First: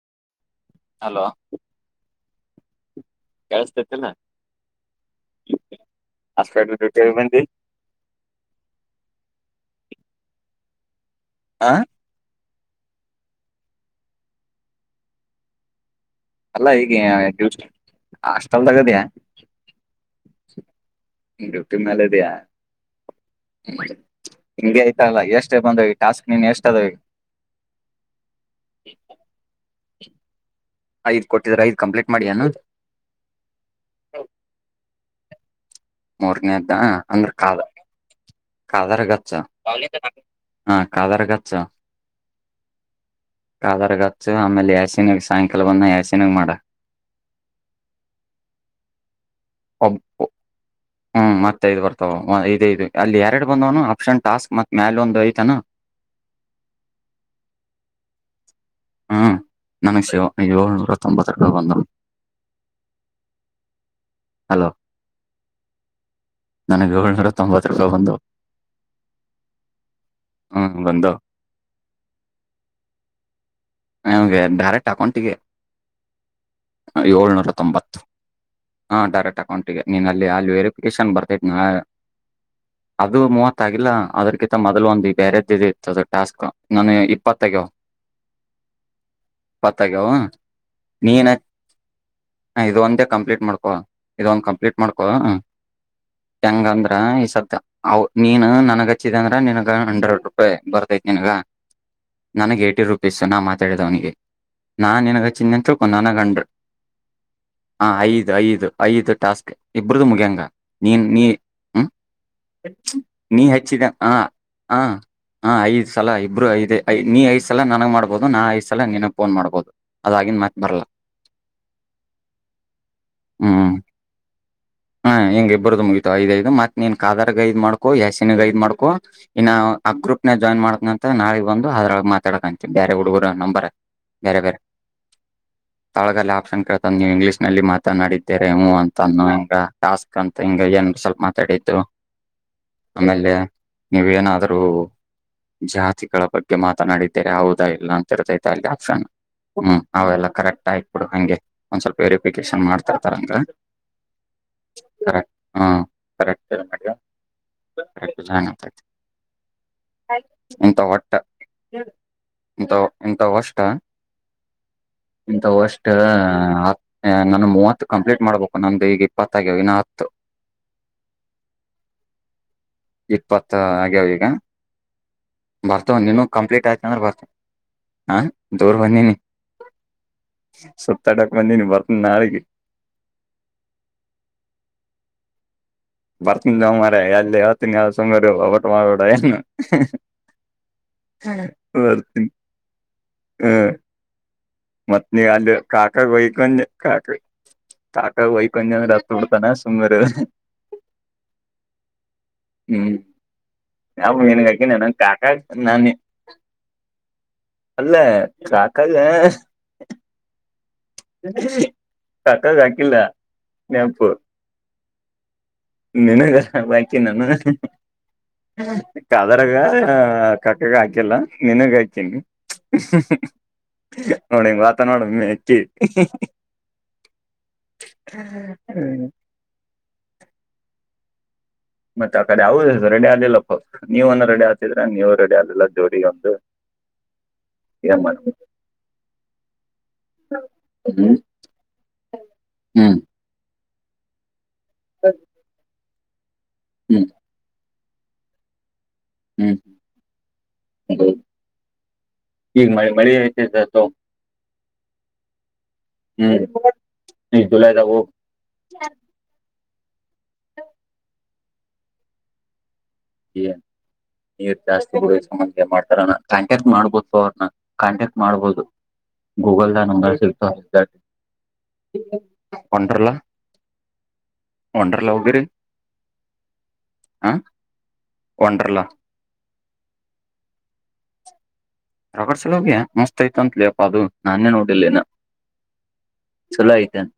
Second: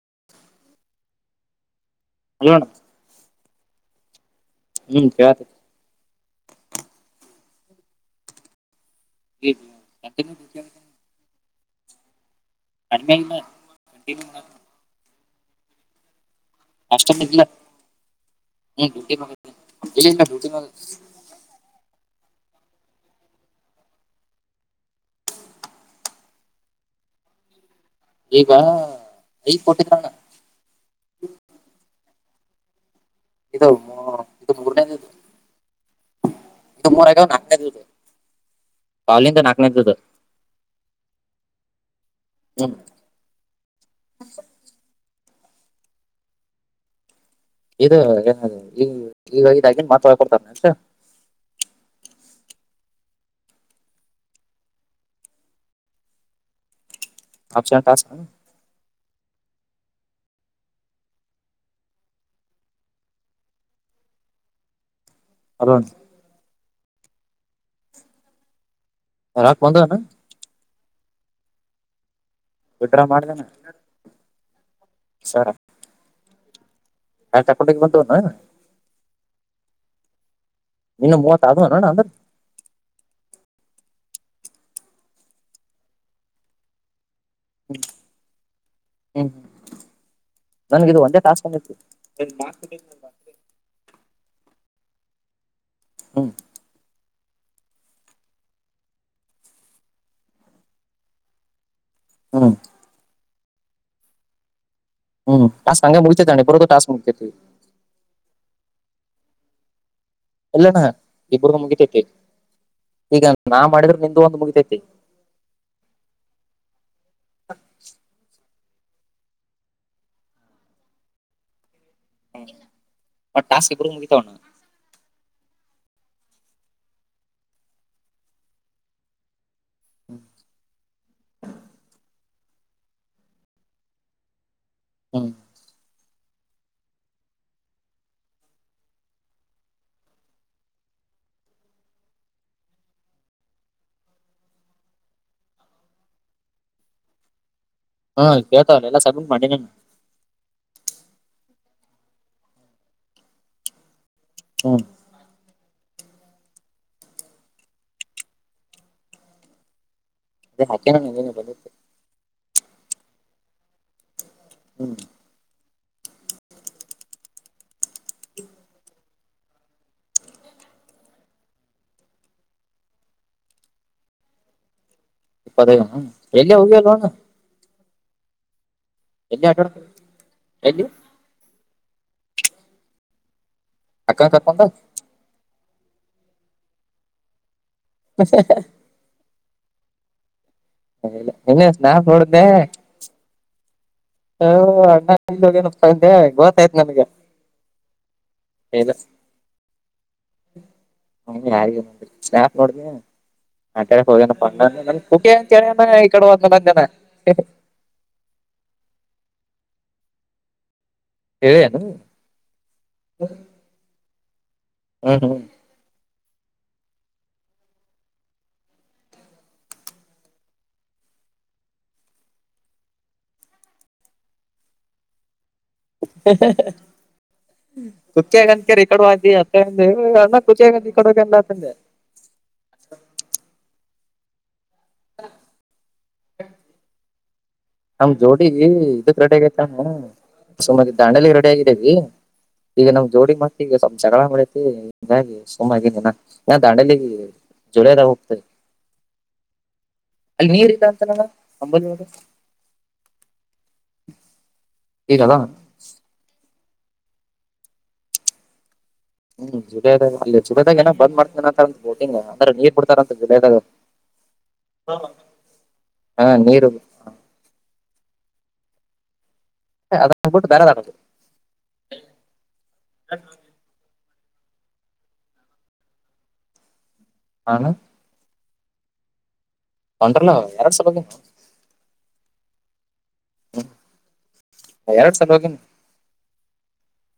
[inaudible] Hello ಅಲ್ಲಣ್ಣ ಚಲ್ಲ ಹ್ಮ್ ಯಾರ ಆಷ್ಟ ಕ ರಿಟಾಯರ್ಮೆಂಟ ಇ ಹಾ ಕಡಿಮ ಕಂಟನ್ ಅಲ್ಲ ಈಗ ಅಷ್ಟೊಂದ್ ಇಲ್ಲ ಡ್ಯಟಿ ಆಸ್ಟೆಲ್ದಾಗ ಹ್ಮ್ ಇದ್ಯಾ ಡ್ಯೂಟಿ ಮ್ಯಾಗ ಐತಿ. ಇಲ್ಲ ಇಲ್ಲ ಡ್ಯೂಟಿ ಮ್ಯಾಗ ಡ್ಯೂಟಿ ಮೇಲೆ ಇದ್ಯಾ ಹಿಂಗೆ ಆಯ್ತಲ್ಲ ಎಷ್ಟೇ ಬಂದ ಈ ಟಾಸ್ಕ್ ನಿನ್ ಎಷ್ಟ ಅದ ಈಗ ಐ ಕೊಟ್ಟಿದಣ ಐದ್ ಕೊಟ್ಟಿದ್ರ ಐದ್ ಕಂಪ್ಲೀಟ್ ಮಾಡಿ ಅನ ಇದು ಹ ಇದು ಮೂರನೇದ ಇದು ಮೂರನೇದ್ದ ಮೂರ್ ಆಗ್ಯಾವ ಅಂದ್ರೆ ಕಾಲ ನಾಲ್ಕನೇದು ಇದು ಕಾದಾರ್ ಗಚ್ಚು ಕಾಲಿಂದ ನಾಲ್ಕನೇದು ಇದು ಹಾ ಕಾದಾರ್ ಗಚ್ಚು ಹ್ಮ್ ಕಾದಾರ್ ಗಚ್ಚು ಆಮೇಲೆ ಎಸಿನ ಸಾಯಂಕಾಲ ಬಂದ ಯಸಿನಾಗ ಮಾಡ ಇದು ಏ ಈ ಈಗ ಇದಾಗಿನ ಒಬ್ ಮಾತಾಡ್ ಕೊಡ್ತಾರನೆ ಅ ಹ್ಮ್ ಮತ್ತೆ ಇದು ಬರ್ತಾವ ಇದ ಇದು ಅಲ್ಲಿ ಎರಡು ಬಂದವನು ಆಪ್ಷನ್ ಟಾಸ್ಕ್ ಮತ್ ಮ್ಯಾಲ ಒಂದು ಐತಾನ ಆಪ್ಷನ್ ಟಾಸ್ಕನು ಹ್ಮ್ ನನಗೆ ಶಿವ ಏಳ್ನೂರ ತೊಂಬತ್ತ ರೂಪ ಬಂದರು ಅಲೋ ಹಣ ನನಗೆ ಏಳ್ನೂರ ತೊಂಬತ್ತ ರುಪಾಯಿ ಬಂದವು ರೊಕ್ಕ ಬಂದವೇನು ಬಂದು ವಿಡ್ರಾ ಮಾಡ್ದೇನ ನಮ್ಗೆ ಡಾರೆಕ್ಟ್ ಅಕೌಂಟಿಗೆ ಡೈರೆಕ್ಟ್ ಏಳ್ನೂರ ಅಕೌಂಟಿಗೆ ತೊಂಬತ್ತು ಬಂದವ್ ಎನು ಹಾ ಡೈರೆಕ್ಟ್ ಅಕೌಂಟ್ಗೆ ನೀನಲ್ಲಿ ಅಲ್ಲಿ ವೆರಿಫಿಕೇಶನ್ ಇನ್ನು ಮೂವತ್ತು ಬರ್ತೈತಿ ಆದವನ ಅಣ್ಣ ಅಂದ್ರೆ ಅದು ಮೂವತ್ತ ಆ ಇಲ್ಲ ಅದ್ರಕಿಂತ ಮೊದಲು ಒಂದು ಬೇರೆದ್ದ ಇತ್ತದ ಟಾಸ್ಕ್ ನಾನ ಇಪ್ಪತ್ತು ಆಗ್ಯಾವ ಹ್ಮ್ ಇಪ್ಪತ್ತು ಆಗ್ಯಾವ ನನಗೆ ಇದು ನೀ ಒಂದೇ ಏನ್ ಟಾಸ್ಕ್ ಬಂದೈತಿ ಇದ್ ಒಂದೇ ಕಂಪ್ಲೀಟ್ ಇದ ಒಂದ ಕಂಪ್ಲೀಟ್ ಮಾಡ್ಕೊ ಹ್ಮ್ ಹೆಂಗ ಅಂದ್ರ ಸ ನೀನು ನನ್ಗ ಹಚ್ಚಿದ ಅಂದ್ರ ನನ್ಗ ಹಂಡ್ರೆಡ್ ರೂಪಾಯಿ ಬರ್ತೈತಿ ನನ್ಗ ಹ್ಮ್ ನನಗೆ ಏಟಿ ರುಪೀಸ್ ನಾ ಮತ್ತೆ ಕೇಳಿದವನಿಗೆ ಹ್ಮ್ ಆ ಸಂಘ ಮುಗಿತೈತಿ ಅಣ್ಣಾ ಇಬ್ಬರೂದು ಟಾಸ್ಕ್ ಮುಗಿತೈತಿ ಹ ಐದು ಐದು ಐದು ಟಾಸ್ಕ್ ಇಬ್ರದು ಮುಗಿಯಂಗ ಎಲ್ಲಣ್ಣ ನೀ ನೀ ಇಬ್ಬರದು ಹ್ಮ್ ಮುಗಿತೈತಿ ಈಗ ನೀ ನಾ ಹಚ್ಚದೆ ಮಾಡಿದ್ರ ಹ ನಿಂದು ಒಂದು ಮುಗಿತೈತಿ ಹ ಐದು ಸಲ ಇಬ್ರು ಐದೇ ನೀ ಐದು ಸಲ ನನಗ್ ಮಾಡಬಹದು ನಾ ಐದು ಸ್ ನಾ ನೀನಗ್ ಫೋನ್ ಮಾಡ್ಬೋದು ಅದಾಗಿನ್ ಮತ್ತೆ ಬರಲ್ಲ ಹ ಮಟಾಸ್ಕ ಇಬ್ರುವ್ ಮುಗಿತವಣ್ಣ ಹಿಂಗ ಇಬ್ಬರದು ಮುಗಿತಾವ ಐದು ಐದು ಮತ್ ನೀನ್ ಸಾಗರಕ ಐದ್ ಮಾಡ್ಕೋ ಯ್ಯಾಸೀನ್ಗ ಐದ್ ಮಾಡ್ಕೋ ಇನ್ನಾ ಆ ಗ್ರೂಪ್ ನಾಗ ಜಾಯ್ನ ಮಾಡ್ತೀನಂತ ನಾಳೆ ಬಂದು ಅದರಾಗ್ ಮಾತಾಡಕಂತಿ ಬೇರೆ ಹುಡುಗರು ನಂಬರ್ ಬೇರೆ ಬೇರೆ ಹ್ಮ ಒಳಗ ಅಲ್ಲಿ ಆಪ್ಷನ್ ಕೇಳತನ ನೀವು ಇಂಗ್ಲೀಷಿನಲ್ಲಿ ಮಾತನಾಡಿದ್ದೀರಿ ಊ ಅಂತ ಅನ್ನು ಟಾಸ್ಕ್ ಅಂತ ಹಿಂಗ ಏನ್ ಸ್ವಲ್ಪ ಮಾತಾಡಿದ್ದು ಆಮೇಲೆ ನೀವ ಏನಾದ್ರೂ ಜಾತಿಗಳ ಬಗ್ಗೆ ಮಾತನಾಡಿದ್ದೇರೆ ಹೌದು ಇಲ್ಲ ಅಂತ ಹಾ ಇರ್ತೈತೆ ಅಲ್ಲಿ ಕೇಳ್ತಾವಲ್ಲ ಎಲ್ಲ ಆಪ್ಷನ್ ಸಬ್ಮಿಟ್ ಮಾಡೀನಿ ಅಣ್ಣ. ಹ್ಮ ಅವೆಲ್ಲ ಕರೆಕ್ಟ್ ಆಯ್ತು ಕೊಡು ಹಂಗೆ ಒಂದ್ ಸ್ವಲ್ಪ ವೆರಿಫಿಕೇಶನ್ ಮಾಡ್ತರ್ತಾರಂಗ ಹ್ಮ್ ಕರೆಕ್ ಹೂ ಕರೆಕ್ಟ್ ಇರಬೇಕು ಅದೇ [inaudible] ಎಂತ ಹಾಕ್ಯಾನ ಒಟ್ಟ ನೀನು ಬಂದೈತಿ ಇಂತವ್ ಇಂತವ್ ವಷ್ಟ ಹ್ಮ್ ಇಂತವ್ ಅಷ್ಟ ನನುವ್ ಮೂವತ್ತ ಕಂಪ್ಲೀಟ್ ಮಾಡ್ಬೇಕು ನಮ್ದು ಈಗ ಇಪ್ಪತ್ತು ಆಗ್ಯಾವ ಇನಾ ಹತ್ತು ಇಪ್ಪತ್ತ ಆಗ್ಯಾವ ಈಗ ಇಪ್ಪತೈ ಬರ್ತಾವ ಹ ನೀನು ಎಲ್ಲಿಯ ಕಂಪ್ಲೀಟ್ ಹೋಗಿ ಆಯ್ತ ಅಲ್ ಅಂದ್ರೆ ಒ್ಣ ಬರ್ತ ಹಾ ಚೋರ್ ಬನ್ನಿ ನೀ ಎಲ್ಲಿ ಸತಟಕ ಬಂದಿ ನೀ ಬರ್ತ ನಾಲಿಗೆ ಅಕ್ಕನ ತಪ್ಪಂತ ಬರ್ತನ್ ಮರಯ ಅಲ್ಲಿ ನಾಸಂಗರ ಬಬಟ ಮಾಡರೋಡ ಹ [unintelligible] ನಾ ನೋಡ್ದೆ [inaudible] ಹ್ಮ ಹ ಮತ್ ನೀ ಅಣ್ಣ ಅಲ್ಲಿ ಕಾಕಾಗ ಹೋಗನೆ ಒಯ್ಕೊಂಡ್ ಗೊತ್ತಾಯ್ತ್ ನನ್ಗೆ ಕಾಕ ಕಾಕಾಗ ಒಯ್ಕೊಂಡ್ ಯ ಅಂದ್ರೆ ಹತ್ ಬಿಡ್ತಾನ ಸುಮ್ನಿರು ನೋ ಯಾಕ ನೋಡ ಹ್ಮ್ ಆ ಕೆಡೆ ಯಾವ ಹೋಗೇನಪ್ಪ ನಿನಗ ಹಾಕಿನ ಅಣ್ಣ ನನ್ ನ ಖ ಕಾಕಾ ನಾನ ಈ ಕಡೆ ಹದನಂದನ [inaudible] ಕಲ್ಲ ಹ ಹೇಳಿ ಅಣ್ಣ [inaudible] ಕಕ್ಕ ಆಕಿಲ್ಲ ನಪ್ಪು ಹ್ಮ್ ಹ್ಮ್ ನಿಂಗ ಹಾಕೀನಿ ನಾನು ಕಾದರಗ ಕಕ್ಕಾಗ ಹಾಕಿಲ್ಲ ನಿನಗ ಹಾಕನಿ ನೋಡಣ ಇವಂಗ್ ವಾತ ನೋಡು ಇನ್ನು ಹೆಚ್ಚಿ [unintelligible] [unintelligible] ಮತ್ತೆ ಅ ಕಡೆ ಯಾವದೂ ರೆಡಿ ಆಗಿಲ್ಲಯಪ್ಪ ನೀವನ್ನಾ ರೆಡಿ ಆಗ್ತ ನೀವು ರೆಡಿ ಆಗಲಿಲ್ಲ ಜೋಡಿ ಒಂದ ನಮ ಜೋಡಿ ಇದಕ್ ರೆಡಿ ಆಗೈತಾನ ಸುಮತ್ ಮಾಡ ದಾಂಡೇಲಿಗೆ ರೆಡಿ ಆಗಿದೀವಿ ಈಗ ಹ್ಮ್ ನಮ್ ಜೋಡಿ ಮತ್ತ ಈಗ ಸ್ವಲ್ಪ ಜಗಳ ಮಾಡೈತಿ ಅದಕೆ ಹಿಂಗಾಗಿ ಸುಮ್ಮಗಿನಿನ ನಾ ಹ್ಮ್ ದಾಂಡೇಲಿಗಿ ಜುಲೈ ದಾಗ ಹೋಗ್ತೇವೆ ಹ್ಮ್ ಹ ಅಂಬಲಿ ಒಳಗ ಈಗ ಮಳಿ ಮಳಿ ಐತಿ ಸತ್ತ ಹೋಗ್ ಈಗ ಅದಾವ. ಹ್ಮ್ ನಿ ಜುಲೈದಾಗ ಹೋಗ. ಹೂ ಜುಲೈದಾಗ ಅಲ್ಲಿ ಸುಕಾದಂಗ್ ಏನೊ ಬಂದ್ ಮಾಡ್ತನ? ತಂತ್ ಗೊತ್ತಿಲ್ಲ ಅಂದ್ರ ನೀರ್ ಬಿಡ್ ಏನ್, ನೀರ್ ಜಾಸ್ತಿ [unintelligible] ಮಾಡ್ತಾರಣ ಹಾ ಕಾಂಟ್ಯಾಕ್ಟ್ ನೀರು ಮಾಡ್ಬೋದು ಅವ್ರನ್ನ, ಕಾಂಟ್ಯಾಕ್ಟ್ ಮಾಡ್ಬೋದು. ಗೂಗಲ್ ನಾಗ್ ನಂಬರ್ ಬಿಟ್ಟು ಸಿಗ್ತಾವ್ ಬೇರೆ ದಾಟದು [unintelligible] ವಂಡರ್ಲಾ. ವಂಡರ್ಲಾ ಹೋಗಿರಿ? ಹಾ ಆನ. ವಂಡರ್ಲಾ. ವಂಡರ್ಲಾ, ಎರಡ್ ಸಲ ಓಗಿನೋ [unintelligible] ಸಲ ಹೋಗಿಯಾ ಮಸ್ [unintelligible] ಕಂತ್ಲೇಯಪ್ಪಾ ಅದು. ನಾನೆ ನೋಡಿಲ್ಲ ಇನ್ನ. ಎರಡ್ ಸಲ ಹೋಗಿನಿ ಚಲೋ ಐತೇನ್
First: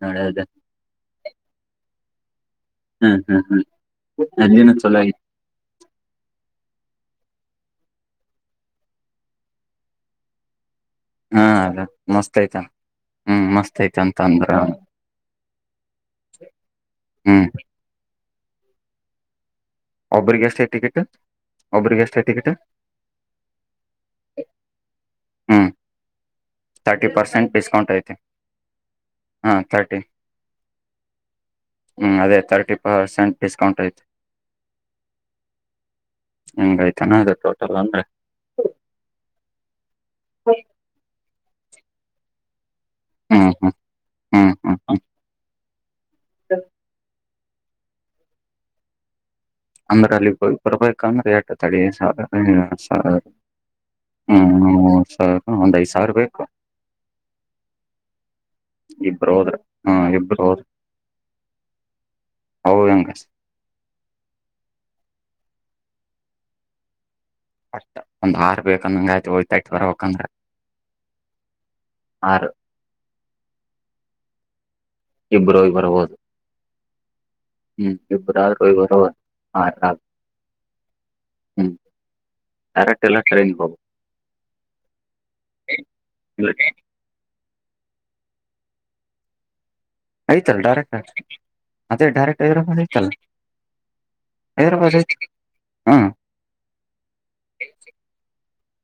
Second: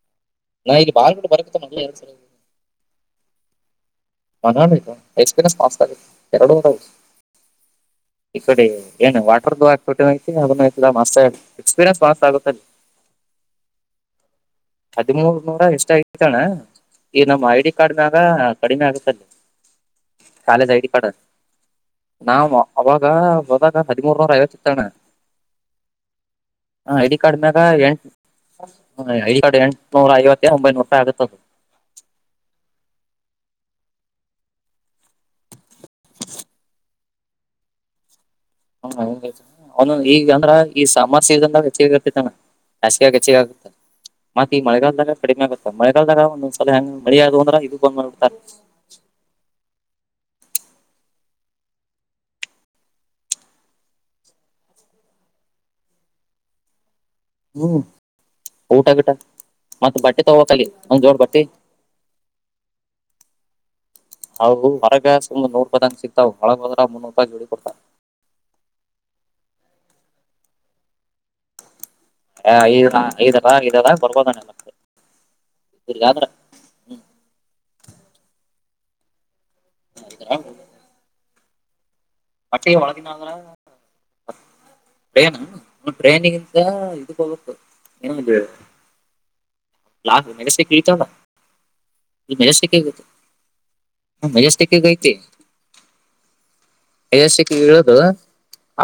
ನಾ ಈಗೆ ಬಾಗ್ಲ್ ಕೋಟೆ ಬರಕಿಂತ ಮೊದ್ಲ್ಲೇ ಎರ್ಡ್ ಸಲ ಹ್ಮ್ ಹ್ಮ್ ಹ್ಮ್. ಅಲ್ಲಿನು ಚಲೋ [unintelligible] ಐತಿ ಎಕ್ಸ್ಪಿರಿನ್ಸ್ ಪಾಸ್ತಾಗೈತ್ ಎರಡೂವರ್ ಇ ಕಡೆ ಏನು ವಾಟರ್ದು ಆಕ್ಬುಟಿರಂಗ್ ಐತಿ ಅದನ ಹಾ ಅದ್ ಮಸ್ತ್ ಅಯ್ತ, ಹ್ಮು ಮಸ್ತ್ ಅಯ್ತ್ ಅಂತ್ ಅಂದ್ರ ಹದಿಮೂರ್ ನೂರ ಎಷ್ಟ್ ಆಗೈತಣ್ಣ ಈ ನಮ್ಮ್ ಹ್ಮ್ ಐಡಿ ಕಾರ್ಡ್ನಾಗ ಹಾ ಕಡಿಮೆ ಆಗುತ್ ಅಲ್ಲಿ. ಒಬ್ರಿಗೆ ಎಷ್ಟೇ ಕಾಲೇಜ್ ಐಡಿ ಟಿಕೆಟ್ ಕಾರ್ಡ, ಒಬ್ರಿಗೆ ಎಷ್ಟೇ ಟಿಕೆಟ್ ನಾವ್ ಅವಾಗ ಅವಾಗ ಹದಿಮೂರ್ನೂರ ಐವತ್ ಇತ್ ಅಣ್ಣಾ. ಹ್ಮ್ ಹ ತರ್ಟಿ ಐಡಿ ಪರ್ಸೆಂಟ್ ಕಾರ್ಡ್ನಾಗ್ ಡಿಸ್ಕೌಂಟ್ ಎಂಟ್ ಐತಿ [unintelligible] ಐಡಿ ಹಾ ಕಾರ್ಡ್ ತರ್ಟಿ ಎಂಟ್ನೂರ ಐವತ್ [unintelligible] ಒಂಬೈನೂರುಪಾಯ್ ಆಗತ್ ಅದು. ಹ್ಮ್ ಅದೇ ತರ್ಟಿ ಪರ್ಸೆಂಟ್ ಡಿಸ್ಕೌಂಟ್ ಐತೆ, ಹಂಗಯ್ತನಾ ಅದ್ರ್ ಟೋಟಲ್ ಅಂದ್ರೆ. [unintelligible] ಅವ್ನು ಈಗಂದ್ರ ಈ ಸಮ ಸಿಗ [unintelligible] ಸಿಗಂತಿತ್ ಅಣ್ಣಾ. ಹಾಸ್ಗ್ಯಾಗ್ ಹೆಚ್ಚಿಗ್ ಹ್ಮ್ ಆಗುತ್ತ ಹ್ಮ್ ಹ್ಮ್ ಮತ್ ಈ ಹ್ಮ್ ಹ್ಮ್ ಮಳೆಗಾಲದಾಗ ಕಡಿಮೆ ಆಗುತ್ತ ಮಳೆಗಾಲದಾಗ ಒಂದೊಂದ್ಸಲ ಹೆಂಗ್ ಮಳಿಯಾದುವ್ ಅಂದ್ರೆ ಇದು ಬಂದ್ ಮಾಡ್ಬುಡ್ತಾರೆ. ಅಂದ್ರೆ ಅಲ್ಲಿಗ್ ಬರ್ ಬರ್ಬೇಕಂದ್ರೆ [unintelligible] [unintelligible] ಹ್ಮ ಮೂರ್ ಸಾವ್ರ ಒಂದ್ ಐದ್ ಸಾವ್ರ ಬೇಕು. ಹ್ಮ್. ಊಟ ಗೀಟಾ, ಇಬ್ರು ಹೋದ್ರ ಮತ್ ಹ್ಮ್ ಬಟ್ಟೆ ಇಬ್ರು ಹೋದ್ರ ತಗೋಬೇಕಲ್ಲಿ ಒಂದ್ ಜೋಡ್ ಬಟ್ಟಿ ಅವು ಹೆಂಗ ಅವು ಹೊರಗ ಸುಮರ್ ನೂರ್ ರುಪಾಯ್ದಂಗ್ ಸಿಗ್ತಾವು ಒಳಗ್ ಓದ್ರ ಮುನ್ನೂರ್ ರೂಪಾಯಿ ಜೋಡಿ ಕೊಡ್ತಾರ ಅಷ್ಟ, ಒಂದ್ ಆರ್ ಬೇಕಂದಂಗ್ ಆಯ್ತ್ [unintelligible] ವಕ್ಅಂದ್ರ ಆ ಈಗ್ನಾ ಇದಲ್ಲ ಇದಾಗ ಬರ್ಬೋದ ನೆ [inaudible] ಇಬ್ರೋಗಿ ಬರ್ಬೋದು. ಹ್ಮ್ ಇಬ್ರಾದ್ರ್ ಓಯಿಗ್ ಬರಬೋದ್. ಹಾ ಸಾಕ್ ಹ್ಮ್. [unintelligible] ಡೈರೆಕ್ಟ್ ಒಳಗಿಂದ ಎಲ್ಲ ಅಂದ್ರೆ, ಟ್ರೈನ್ಗೆ ಹೋಗ್ಬೇಕು ಟ್ರೈನಾ, ಉ ಇಲ್ಲ ಟ್ರೈನಿಗಿಂತ ಇದಕ್ ಹೋಗ್ಬೇಕು, ಏನೋ ಅಂದೆ? ಐತಲ್ಲ ಡೈರೆಕ್ಟ್ ಇಳಿತಾವಲ್ಲ ಆಗ್, ಅದೇ ಈ ಡೈರೆಕ್ಟ್ ಮೆಜೆಸ್ಟಿಕ್ ಹೈದ್ರಾಬಾದ್ ಐತಿ ಐತಲ್ಲ, ಮೆಜೆಸ್ಟಿಕ್ ಹೈದ್ರಾಬಾದ್ ಐತಿ ಐತ್, ಹ್ಮು. ಮೆಜೆಸ್ಟಿಕ್ಗ್ ಇರದು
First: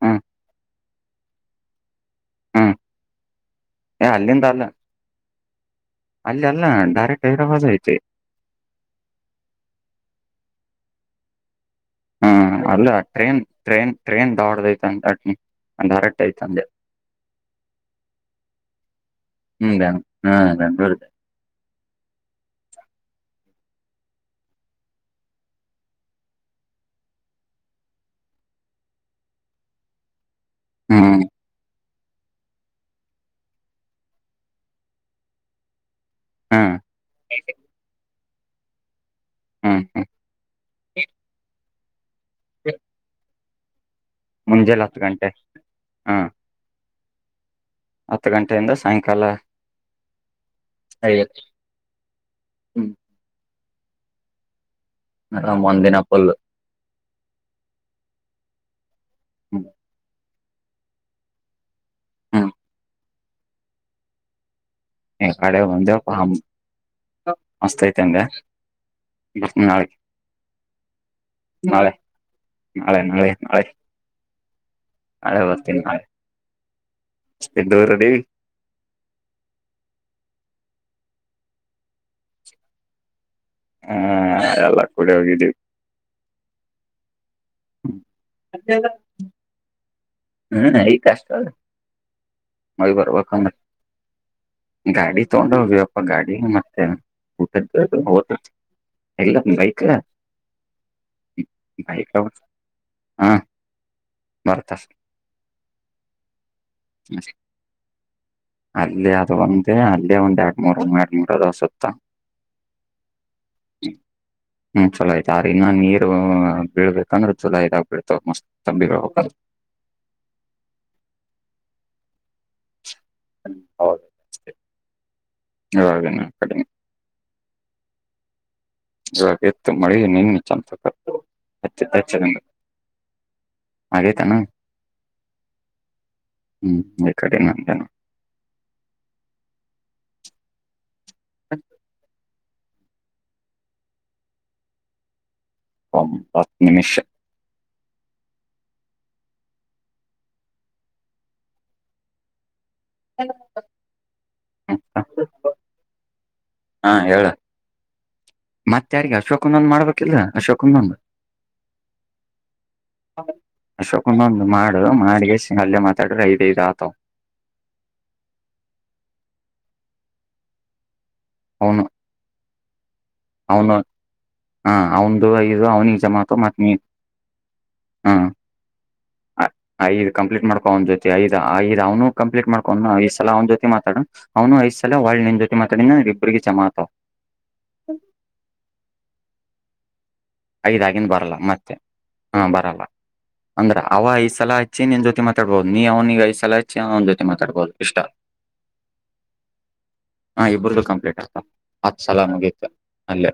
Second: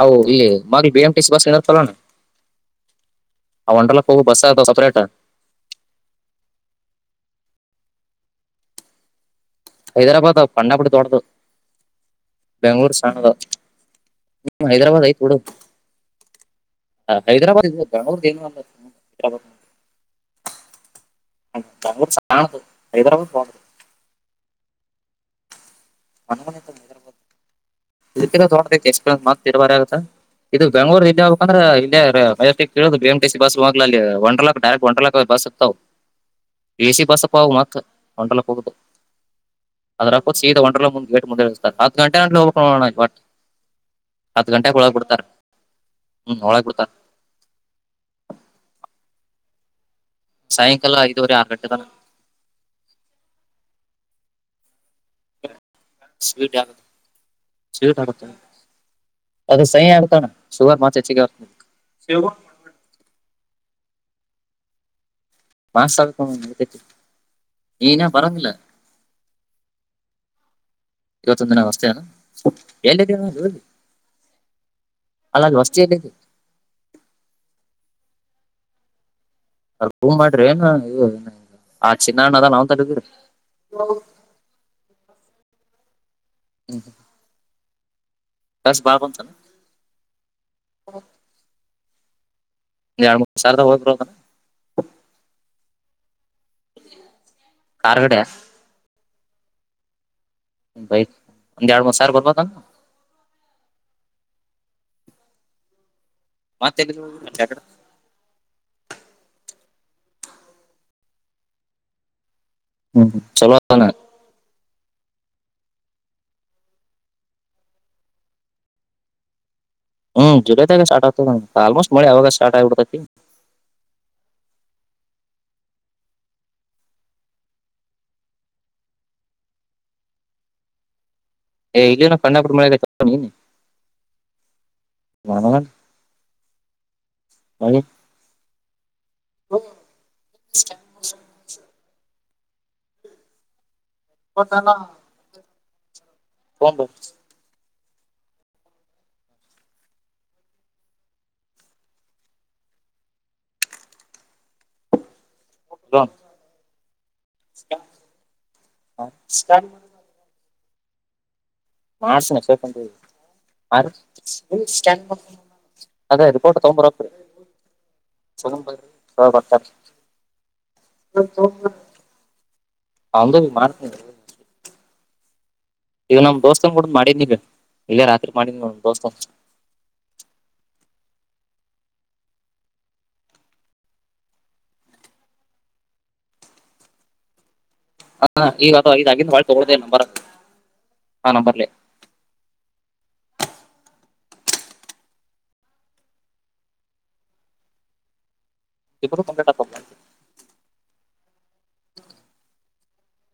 ಅವು ಇಲ್ಲಿ ಮಾಗಳ್ ಬಿಎಂಮ್ ಟಿಸಿ ಬಸ್ ಇನ್ನು ಇರುತಲ್ವಣ್ಣ? ಹ್ಮ ಏ ಬಸ್ ಅಲ್ಲಿಂದ ಅಲ್ಲ ಅದಾವ ಸಪರೇಟ್ ಅಲ್ಲಿ ಅಲ್ಲ ಡೈರೆಕ್ಟ್ ಹೈದ್ರಾಬಾದ್ ಐತಿ. ಹೈದರಾಬಾದ [unintelligible] ದೋಡ್ದು. ಹ ಅಲ್ಲ ಬೆಂಗಳೂರ್ ಸಣ್ಣದು ಟ್ರೈನ್ ಟ್ರೈನ್ ಟ್ರೈನ್ ನೀ ದೊಡ್ಡದೈತ ಹೈದ್ರಾಬಾದ್ ಅಂತ ಐತ್ಬಿಡು ಡೈರೆಕ್ಟ್ ಐತ ಅಂದೆ ಹೈದ್ರಾಬಾದ್ [unintelligible] ಹ್ಮ್ ಹಾ ಬೆಂಗಳೂರು ಬೆಂಗಳೂರ ಸಣ್ಣದು ಹೈದ್ರಾಬಾದ್ ದೊಡ್ ಮೊನ್ ಮೊನ್ನೆ [unintelligible] ಇದಕ್ಕೆರ ತಗೋಬೇಕ [unintelligible] ಮತ್ ಇರಬಾರ ಆಗತ್ತ. ಇದು ಬೆಂಗ್ಗಳೂರ್ ಇಲ್ಲಿ ಹ್ಮ್ ಹಬೇಕ ಅಂದ್ರೆ ಇಲ್ಲೇ ಕೇಳುದು B M T C bus ಹೋಗ್ಲ ಅ ಒ ಲಾಕ್ಡರೆಕ್ಟ್ ಒರ್ ಲಾಕ್ ಬಸ್ ಇತ್ತತವು ಹ್ಮ್ ಏ ಸಿ ಬಸ್ ಪಾ ಅವ ಮತ್ತ ವಂಡರ್ಲಕ್ ಹೋಗ್ಬೇಕು ಹ್ಮ್ ಹ್ಮ್ ಅದ್ರಪ್ಪ ಸೀದ ವಂದ್ರಲ್ಲ ಮುು ಮುಂದೆ [inaudible] ಹತ್ ಗಂಟೆ ಅ ಹೂ [inaudible] ಹತ್ತು ಗಂಟೆಗೆ ಮುಂಜೆಲಿ ಒಳಗ್ ಬಿಡ್ತಾರ ಗಂಟೆ ಹಾ ಹ್ಮ್ ಒಳಗ್ ಬಿಡ್ತಾರ ಹತ್ತು ಗಂಟೆಯಿಂದ ಸಾಯಂಕಾಲ ಸಾಯಂಕಾಲ ಐದೂವರೆ ಆರು ಗಂಟೆ ತನ ಆರಾಮ್ ಒಂದಿನ ಫುಲ್ ಸತಗುತ್ತ [inaudible] ಅದು ಸಯ ಅಡ್ತಾನ ಶುಗರ್ ಮಾತ್ ಹೆಚ್ಚಿಗೆ ಆಯಿತು ಸೇವ ಹ್ಮ್ ಕಾಳೆ ಮಾಸ್ ಬಂದೆವಪ್ಪ ಆಗುತ್ತೆ ಮಸ್ತ್ ಐತೆ ನೀನೇ ಅಂದೆ ಬರಂಗಿಲ್ಲ ನಾಳೆ ಇವತ್ತೊಂದಿನ ಅಷ್ಟೇ ನಾಳೆ ನಾಳೆ ಎಲ್ಲಿದೆ ನಾಳೆ ಅಲ್ಲ ನಾಳೆ ನಾಳೆ ಅಲ್ಲಿ ಬರ್ತೀನಿ ವಸ್ತಿಯಲ್ಲಿ ನಾಳೆ ದೂರಡಿ ಅ್ರ ಭೂ ಮಾಡ್ರಿ ಏನಏ ಆ ಚಿನ್ನಣ್ಣ ಅದ ನಾವನ್ ತಡಿದ್ರಿ ಹ್ಮ ಅಲ್ಲ ಕುೂಡ ಹೋಗಿದ್ದ ದಸ್ ಬಾರಂದು ಚಲ್ಲ ಹ್ಮ್ ಈ ಕಷ್ಟ ಅ ಮ ಒಂದ್ ಬರಬ ಎರಡ್ ಮೂರ್ ಕ ಸಾವಿರದ ಹೋಗ್ಬಿರು ಅದನ್ನ ಗಾಡಿ ತಂಡ [inaudible] ಬಾಗಾಡಿ ಈ ಮತ್ತೆ ಊಟದ್ದ ಕಾರ್ ಗಡೆ ಹದು ಹಲ್ಲ ಬೈಕ್ ಬೈಕ್ ಒಂದ್ ಎರಡ್ ಮೂಂದ ಸಾವಿರ ಬೈಕ್ ಬರ್ಬದ ಬರ್ತದೆ ಮತ್ ಯದುಕ್ [inaudible] ಅಲ್ಲಿ ಅದು ಒಂದೇ ಅಲ್ಲೇ ಒಂದ್ ಎರಡ್ ಮೂರೂ ಎರಡು ಮೂರು ಅದು ಸುತ್ತ ಹ್ಮ್ ಚಲೋದಾನೆ ಹ್ಮ್ ಚಲೋ ಆಯ್ತ ಆ್ರ ಇನ್ನನ್ ನೀರು ಬೀಳ್ಬೇಕಂದ್ರೆ ಚೊಲೋ ಇದಾಗ ಬಿಳ್ತಾವ ಮಸ್ತ್ ಬೀಳ ಹೋಗ ಹ್ಮ್ ಜುಲೈ ತಾಗ ಸ್ಟ್ತ ಆಲ್ಮೋಸ್ಟ್ ಮಳ ಅ ಅವಾಗಸ್ ಸ್ಟ್ ಹತ್ತಾಕಿ ಹೌದು ಹೌದೇನಾ ಆ ಕಡಿ ಜೋರಿತ್ತು ಮಳಿ ನಿನ್ನೆ [unintelligible] ಏಯ್ ಇಲ್ಲೇ ಕಣ್ಣ್ [unintelligible] ಮನೆ ಇದೆ ಆಗೇತಾನ ಹ್ಮ್ ಈ ಕಡೆ ನಂದೇನ [unintelligible] [unintelligible] [inaudible] ಕೋಡ್ತಾನ ಒಂಬತ್ ಮಿನಿಷ [unintelligible] [unintelligible] ಹಾ ಹೇಳ [unintelligible] ಮತ್ ಯಾರಿಗೆ ಅಶೋಕಗೊಂದ್ ಮಾಡ್ಬೇಕಿಲ್ಲ ಅಶೋಕ್ ಕನ್ನೊಂದು ಮಾಸನ್ ಎಫೆಕ್ಟ್ ಅಂತೆಳ್ತೀವಿ ಅಶೋಕನ ಒಂದು ಮಾಡು ಮಾಡಿಗೆಸಿ ಅಲ್ಲೇ ಮಾತಾಡ್ರೆ ಅದೆ ಅದು ಐದ್ ಫೋಟೋ ಐದ್ ಆತವ್ ತೊಗಂಬರ್ಬೇಕ್ರಿ. ಅ ವರ್ಟಾಪ್. ನಾನ್ ತೊಪ. ಅವನು ಹಂಗುಲ್ ಮಾಡ್ತ್ಯಲ್ರಿ. ಅವ್ನ್ದು ಆಗ್ಯ ಈಗ ನಮ್ ದೋಸ್ತನ್ ಕೂಡ ಮಾಡಿನ್ ಇಗ ಇಗ ರಾತ್ರಿ ಮಾಡಿನ್ ನೋಡ್. ಅ ಐದ್ ಕಂಪ್ಲೀಟ್ ಮಾಡ್ಕೋ ಒಂಜೊತಿ ಐದ್ ಐ ಅವ್ನು ಕಂಪ್ಲೀಟ್ ಮಾಡ್ಕೊಂಡ ಐದ್ ಸಲ ಅವ್ನ್ ಜೊತಿ ಮಾತಾಡ ಅವ್ನು ಐದ್ ಸಲ ಒಳ್ ನಿನ್ ಜೊತೆ ಮಾತಾಡಿನ ರಿಬ್ರಿಗೆ ಜಮಾತ. ಹ ಈಗ ಅದು ಐದ್ ಆಗಿದ್ ವಳ್ ತೋಡ್ದೆ ನಂಬರ. ಐದಾಗಿಂದ್ ಬರಲ್ಲ ಮತ್ತೆ ಹಾ ಬರಲ್ಲ. ಅಂದ್ರ ಅವ ಐದ್ ಸಲ ಹಚ್ಚಿ ನಿನ್ ಜೊತಿ ಮಾತಾಡ್ಬೊದ್ ನೀ ಅವ್ನಿಗೆ ಐದ್ ಸಲ ಹಚ್ಚಿ ಅವ್ನ್ ಜೊತಿ ಮಾತಾಡ್ಬೊದ್ ಇಷ್ಟ. ಇಬ್ರು ಕಂಪ್ಲೀಟ್ ಆತ ಹಾ ಇಬ್ರುದು ಕಂಪ್ಲಿಟ್ ಆತ ಅತ್ ಸಲ ಮುಗೀತ. ಅಲ್ಲೆ.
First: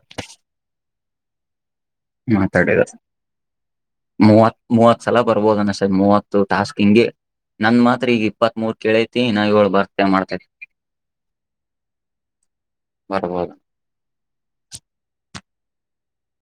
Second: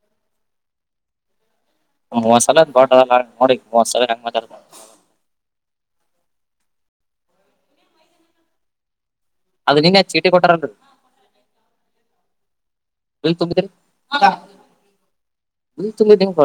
ಒನ್ ಮೂವತ್ ಸಲ [unintelligible] ನೋಡಿ ಮೂವತ್ ಸಲ ಹೆಂಗ್ ಮೂವತ್ ಮಾತಾಡ್ತನ. ಮೂವತ್ ಸಲ ಬರ್ಬೋದ ಅನಸದ ಮೂವತ್ತು ಟಾಸ್ಕ್ ಹಿಂಗೆ ನನ್ ಮಾತ್ರ ಈಗ್ ಇಪ್ಪತ್ ಮೂರ್ ಕೇಳೖ ಅದು ನಿಂಗ ಚೀಟಿ ಕೊಟಾರಲ್. ಬಿಲ್ ಬರ್ಬೋದು. ತುಂಬಿದ್ರಿ. ಬಿಲ್ ತುಂಬಿ ನಿಮ್ ಹೊ